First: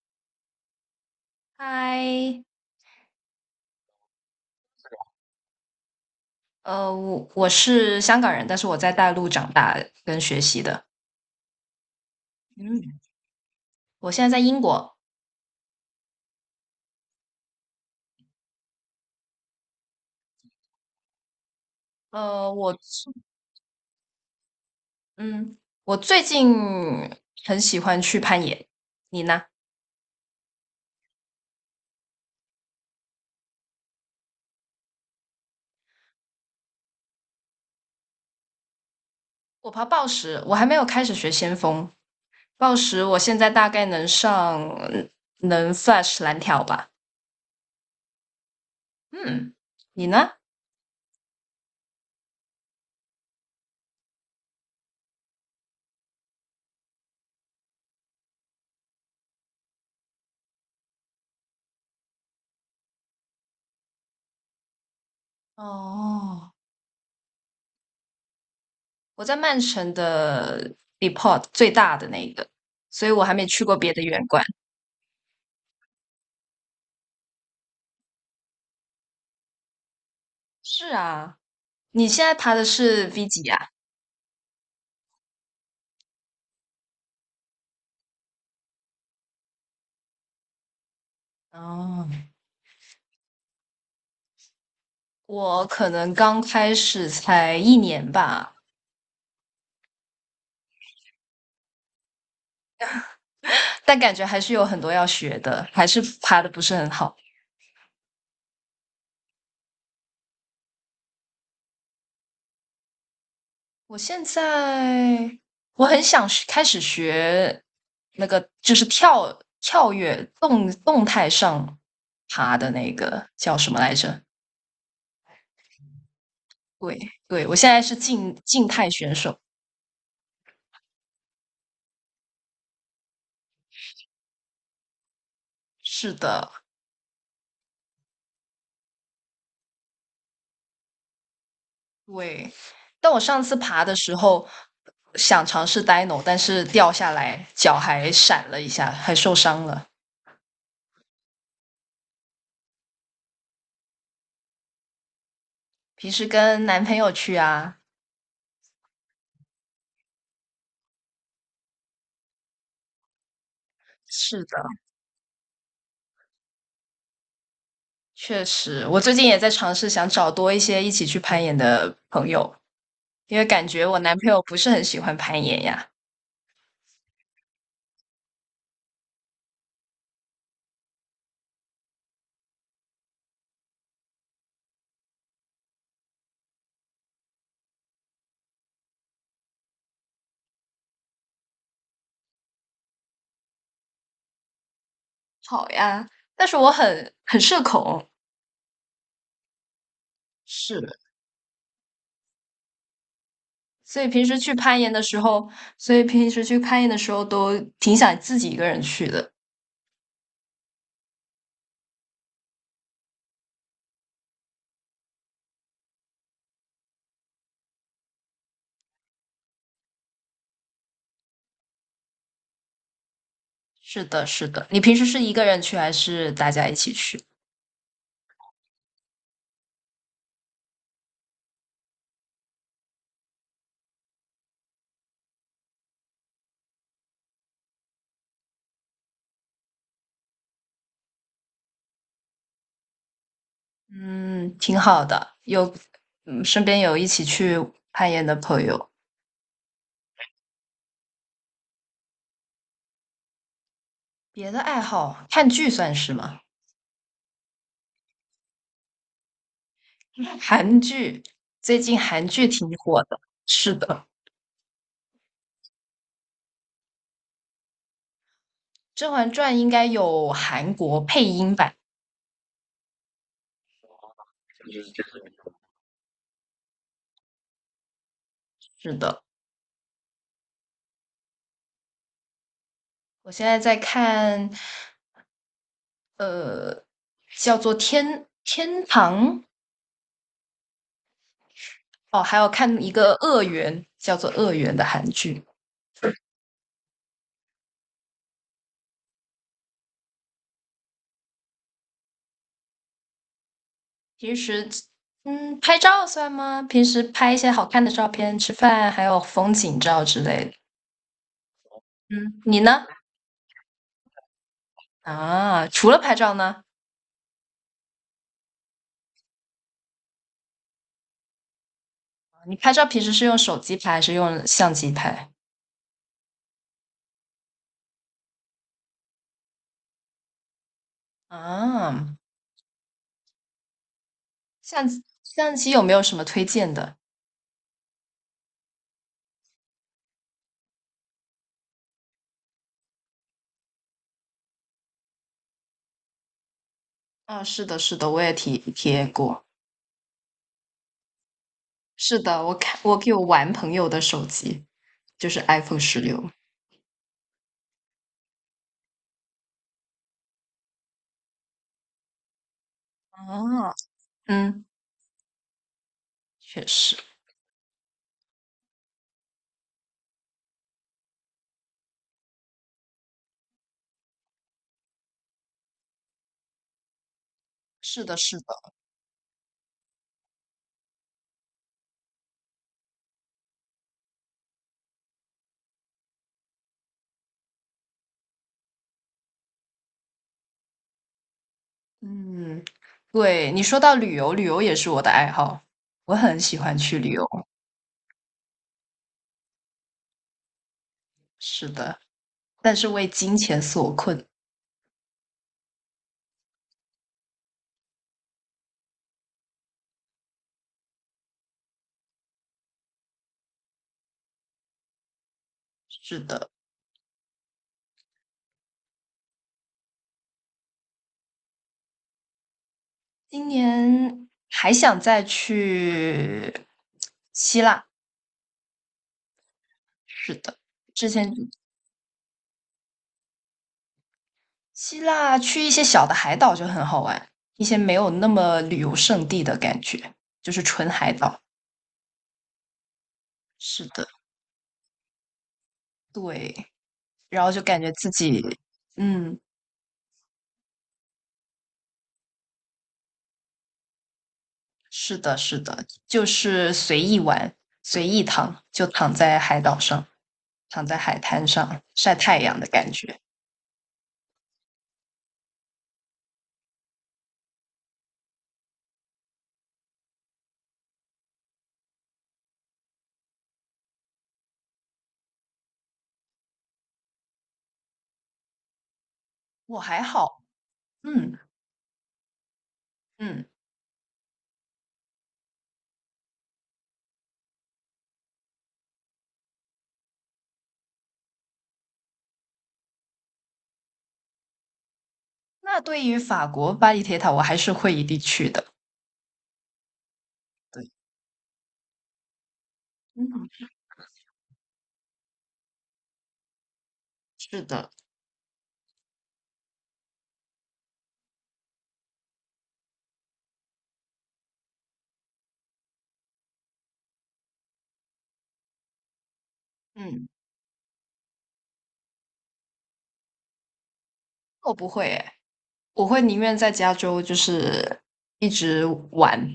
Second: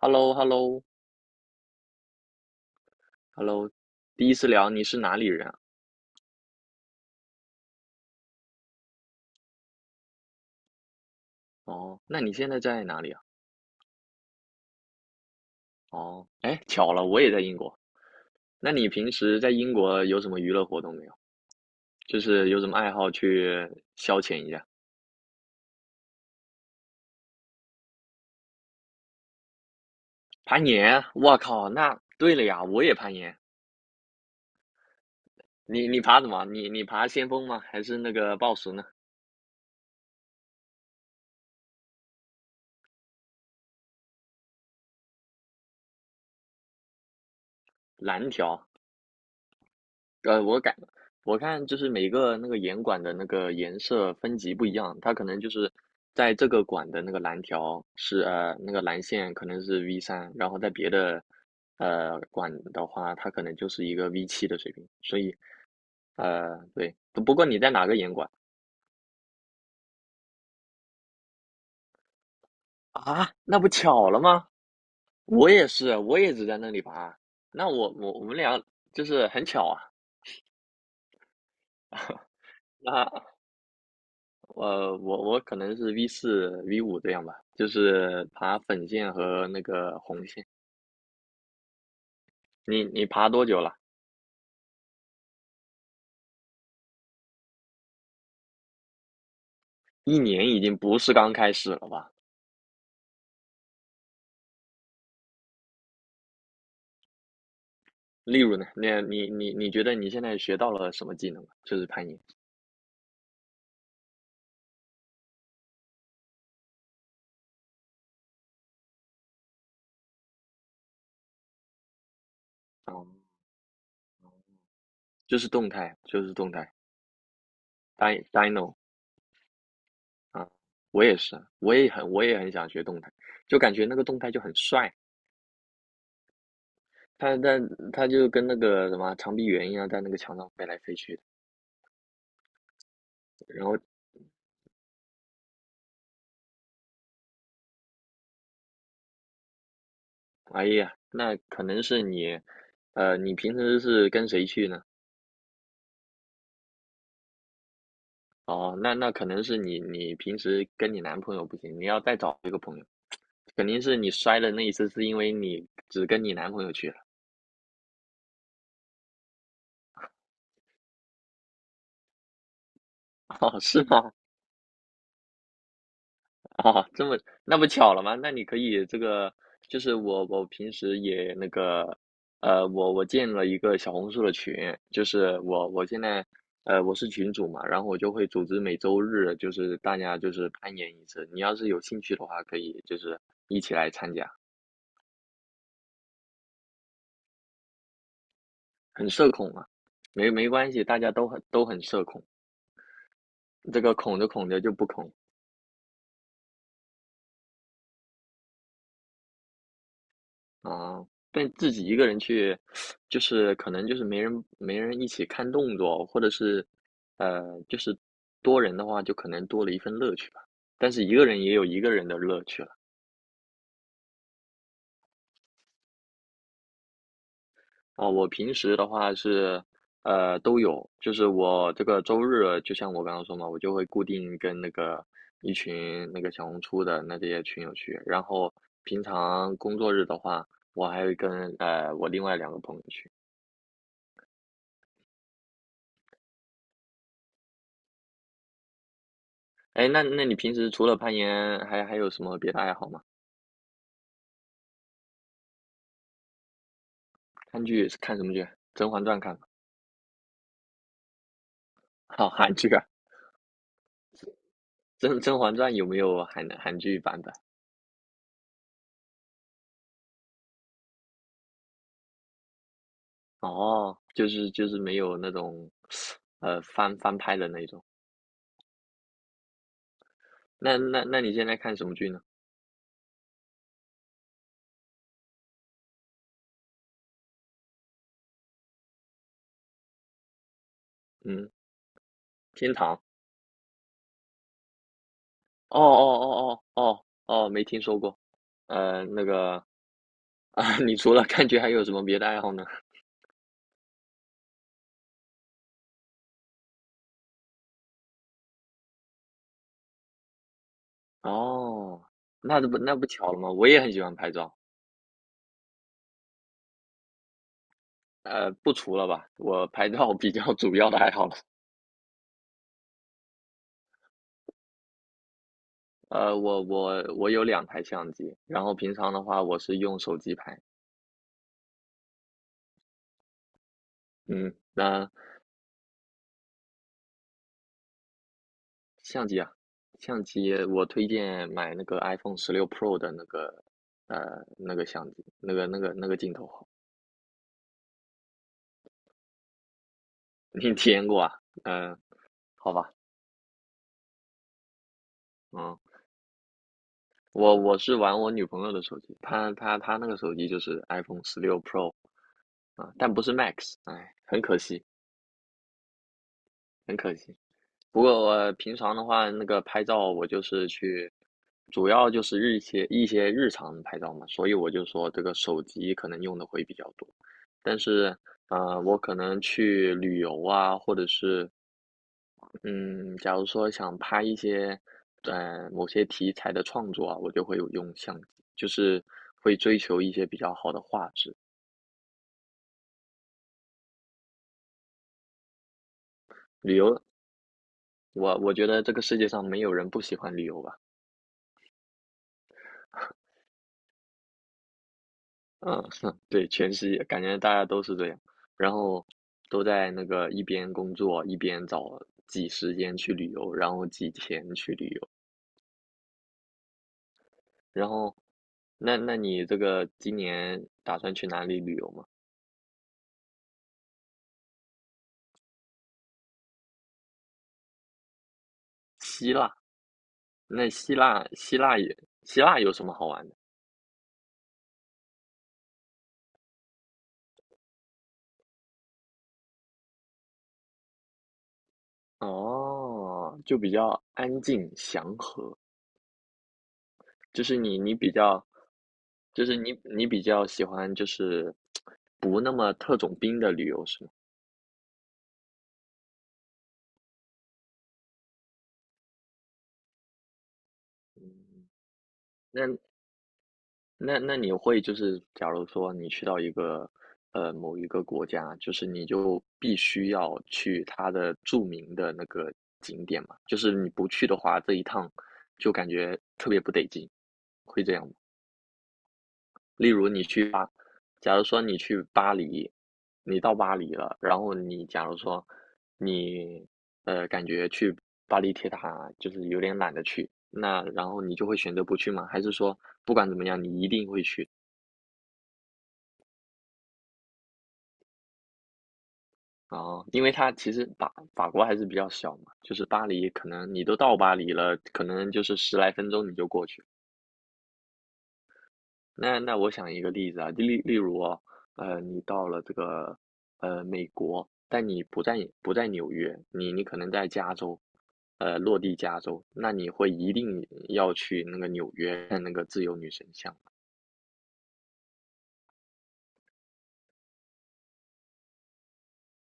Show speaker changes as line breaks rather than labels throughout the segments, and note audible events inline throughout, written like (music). h e l l o h e l l o
嗨，
h e l l o 第一次聊你是哪里人啊？
我是香港人，但是我在大陆长大跟学习的。
哦，那你现在在
嗯，
哪里啊？
我现在在英国。
哦，哎，巧了，我也在英国。那你平时在英国有什么娱乐活动没有？就是
呃，
有什
我
么爱好
最
去消遣一下？
嗯，我最近很喜欢去攀岩。你呢？
攀岩？我靠，那对了呀，我也攀岩。你爬什么？你爬先锋吗？还是那个抱石呢？
我爬抱石，我还没有开始学先锋。抱石，我现在大概能上能 Flash 蓝条吧。
蓝条？
嗯，你呢？
我改了，我看就是每个那个严管的那个颜色分级不一样，它可能就是在这个管的那个蓝条是那个蓝线可能是 V3，然后在别的管的话，它可能就是一个 V7的水平，所以
哦，
对，不过你在哪个严管
我在曼城的 Depot 最大的那个，所以我
啊？
还没
那
去
不
过别的
巧了
园馆。
吗？我也是，我也只在那里爬，那我们俩就是很巧啊，
是啊。你现在爬的是 V 几呀？
我可能是 V4 V5这样吧，就是爬粉线和那个红线。
哦，
你爬多久了？
我可能刚开始才一年吧，
1年已经不是刚开始了吧？
但感觉还是有很多要学的，还是爬的不是很好。
例如呢，那你觉得你现在学到了什么技能？就是攀岩，
我现在我很想学开始学那个，就是跳跃动态上爬的那
嗯，
个叫什么来着？
就是动态，就是动态
对，对，我现在是
d y
静
d n o
静态选手。
啊，我也是啊，我也很想学动态，就感觉那个动态就很帅，
是的，
他它他就跟那个什么长臂猿一样，在那个墙上飞来飞去的，
对，但我上次
然后
爬的时候想尝试 Dino,但是掉下来脚还闪了一下，还受伤了。
哎呀，那可能是你，你平时是跟谁去呢？
平时跟男朋友去啊。
哦，那可能是你，你平时跟你男朋友不行，你要再找一个朋友，肯定是你摔
是
的
的，
那一次是因为你只跟你男朋友去了。
确实，我最近也在尝试想找多一些一起去攀岩的朋友，因
(laughs)
为
哦，
感
是
觉我
吗？
男朋友不是很喜欢攀岩呀。
(laughs) 哦，这么那不巧了吗？那你可以这个，就是我平时也那个，我建了一个小红书的群，就是我现在我是群主嘛，然后我就会组织每周日就是大家就是攀岩一次，你要是有兴趣的话，可以就是一起来参加，
好呀，但是我很社恐。
很社恐啊，没关系，
是，
大家都很社恐，这个
所以
恐
平
着
时
恐
去
着就
攀
不
岩的
恐
时候，所以平时去攀岩的时候都挺想自己一个人去的。
啊，但自己一个人去，就是可能就是没人一起看动作，或者是，就是多人的话，就可能多了一份乐趣吧。但是一个人也有一个人的乐趣了。
是的，是的。你平时是一个人去还是大家一起去？
哦，我平时的话是，都有，就是我这个周日，就像我刚刚说嘛，我就会固定跟那个一群那个小红书的那这些群友去，然后平常工作日的话，我还会跟我另外两个朋友去。
嗯，挺好的，有，嗯，身边有一起去攀岩的朋友。
哎，那你平时除了攀岩，还有什么别的爱好吗？
别的爱好，看剧算是吗？
看剧是看什么剧？《甄嬛传》看吗？
(laughs) 韩剧，最近
(laughs)
韩
好，
剧
韩
挺
剧啊，
火的。是的，
《甄嬛传》有没有韩剧版本？
《甄嬛传》应该有韩国配音版。
哦，就是没有那种，翻拍的那种。
是的，
那你现在看什么剧呢？
我现在在看叫做天《天堂》。
嗯，
哦，还有
《天
看一
堂》。
个《恶缘》，叫做《恶缘》的韩剧。
哦哦哦哦哦哦，没听说过。呃，那个，(laughs) 你除了看剧还有什么别的爱好呢？
平时拍照算吗？平时拍一些好看的照片，吃饭，还有风景照之类的。
哦，
嗯，你呢？
那不巧了吗？我也很喜欢拍照。
啊，除了拍照呢？
不除了吧，我拍照比较主要的爱好了。
你拍照平时是用手机拍，还是用相机拍？
我有两台相机，然后平常的话我是用手机拍。
啊，
嗯，
相机
那
相机有没有什么推荐的？
相机啊，相机我推荐买那个 iPhone 十六 Pro 的那个相机，那个镜头好
啊，是的，是的，我也体验过。
(laughs) 你体验过啊？嗯、
是的，我
好
看
吧，
我给我玩朋友的手机，就是
嗯，
iPhone 16。
我是玩我女朋友的手机，她那个手机就是 iPhone 十六 Pro 啊、但不是
啊，
Max，哎，很可
嗯，
惜，
确实，
很可惜。不过我平常的话，那个拍照我就是去，主要就是日一些一些日常的拍照嘛，所以我就说这个手机可能用的会比较多。但
是
是，
的，是的。
我可能去旅游啊，或者是，嗯，假如说想拍一些，某些题材的创作啊，我就会有用相机，就是会追求一些比较好的画质。
嗯，对，你说到旅游，旅游也是我的爱好，我很喜欢
旅
去
游，
旅游。
我觉得这个世界上没有人不喜欢旅游吧。
是的，但是为金钱所困。
嗯，(laughs) 对，全世界感觉大家都是这样，然后都在那个一边工作一边找挤时间去旅游，然后挤钱去旅游。
是的，
然后，那你这个今年打算去哪里旅游吗？
今年还想再去希腊。
希腊，
是的，
那希
之
腊
前
希腊也希腊有什么好玩的？
希腊去一些小的海岛就很好玩，一些没有那么旅游胜地的感觉，就是纯海岛。
哦，就比
是
较
的，
安静祥和，
对，然
就
后
是
就
你
感觉
你
自
比
己，
较，
嗯。
就是你比较喜欢就是不那么特种兵的旅游是吗？
是的，是的，就是随意玩，随意躺，就躺在海岛上，躺在海滩上晒太阳的
那
感觉。
那你会就是，假如说你去到一个某一个国家，就是你就必须要去它的著名的那个景点嘛，就是你不去的话，这一趟就感觉特别不得劲，会这样吗？
我
例
还
如你
好，
去巴，假
嗯
如说你去巴黎，你
嗯。
到巴黎了，然后你假如说你感觉去巴黎铁塔就是有点懒得去，那然后你就会选择不去吗？还是说不管怎么样，你一定会去？
那对于法国巴黎铁塔，我还是会一定去的。
哦，因为它其
对，
实法国还是比较小嘛，就是巴黎，可
嗯，
能你都到巴黎了，可能就是十来分钟你就过去了。
是的，
那我想一个例子啊，例如哦，你到了这个美国，但你不在纽约，你可能在加州，落地加州，那你会
嗯，
一定要去那个纽约看那个自由女神像。
我不会诶，我会宁愿在加州就是一直玩，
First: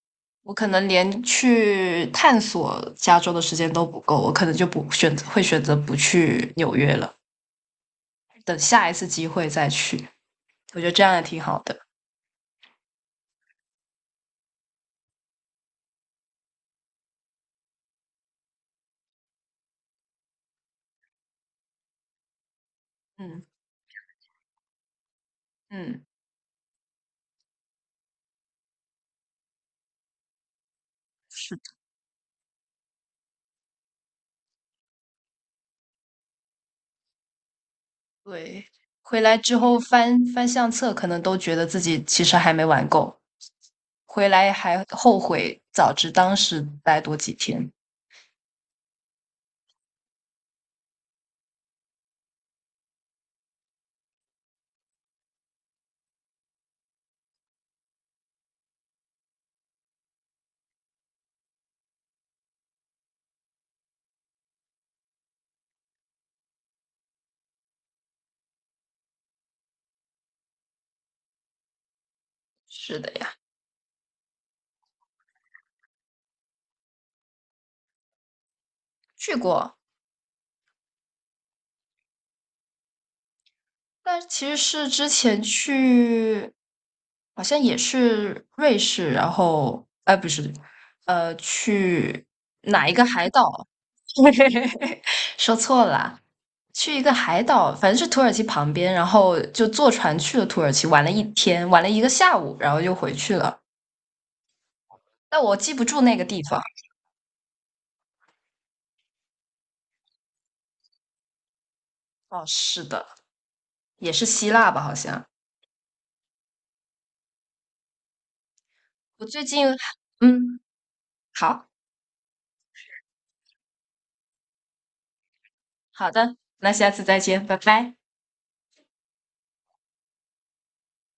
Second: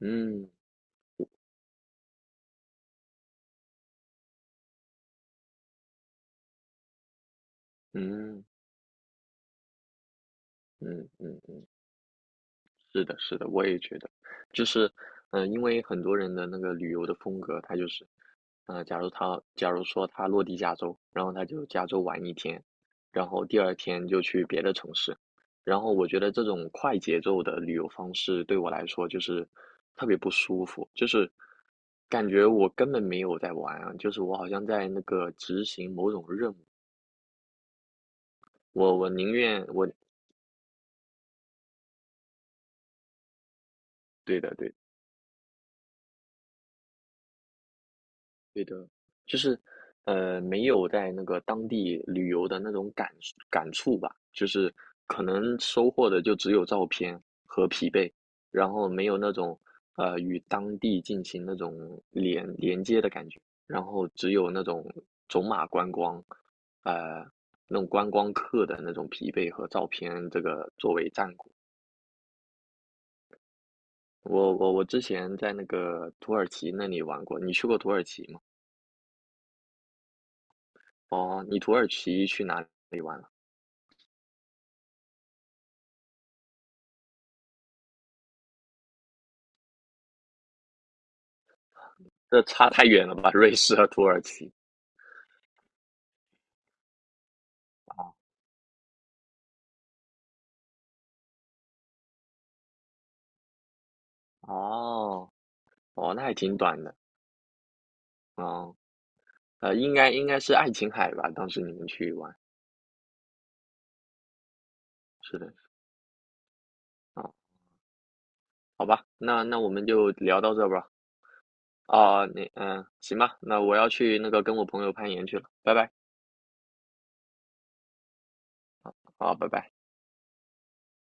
嗯
我可能连去探索加州的时间都不够，我可能就不选择会选择不去纽约了，
嗯
等下一次机会再去。我觉得这
嗯
样也
嗯，
挺好的。
是的，是的，我也觉得，就是，因为很多人的那个旅游的风格，他就是假如他假如说他落地加州，然后他就加州玩一天，然
嗯
后第二天就去别的城市，然后
嗯，
我觉得这种快节奏的旅游方式对我来说就是特别不舒服，就是
是的，
感觉我根本没有在玩啊，就是我好像在那个执行某种任务，
对。
我
回
宁
来之
愿
后
我，
翻翻相册，可能都觉得自己其实还没玩够，回
对
来
的对的。
还后悔，早知当时待多几天。
对的，就是，没有在那个当地旅游的那种感触吧，就是可能收获的就只有照片和疲惫，然后没有那种与当地进行那种连接的感觉，然后只有那种走马观光，呃，那种观光客的那种疲惫和照片，这个作为战果。
是的呀，
我之前在那个土耳其那里玩过，你去过土耳其吗？
去过。
哦，你土耳其去哪里玩了？
但其实是之前去，好像也是瑞士，然后，哎，不是，去
这差太
哪一个
远了
海
吧？瑞
岛？
士和土耳其
(laughs) 说错了，去一个海岛，反正是
啊，
土耳其旁边，然后就坐船去了土耳其，玩了一天，玩了一个下午，然后就回去了。
哦，
但我记不住
哦，
那
那
个
还
地
挺
方。
短的，啊。应该是爱琴海吧？当时你们去玩，
哦，是的，也是希腊吧，好像。
是的，啊，好吧，
我最
那
近，
我们就聊到
嗯，
这吧。
好
啊，行吧，那我要去那个跟我朋友攀岩去了，拜拜，
好的，那下次再见，拜拜。
好，拜拜。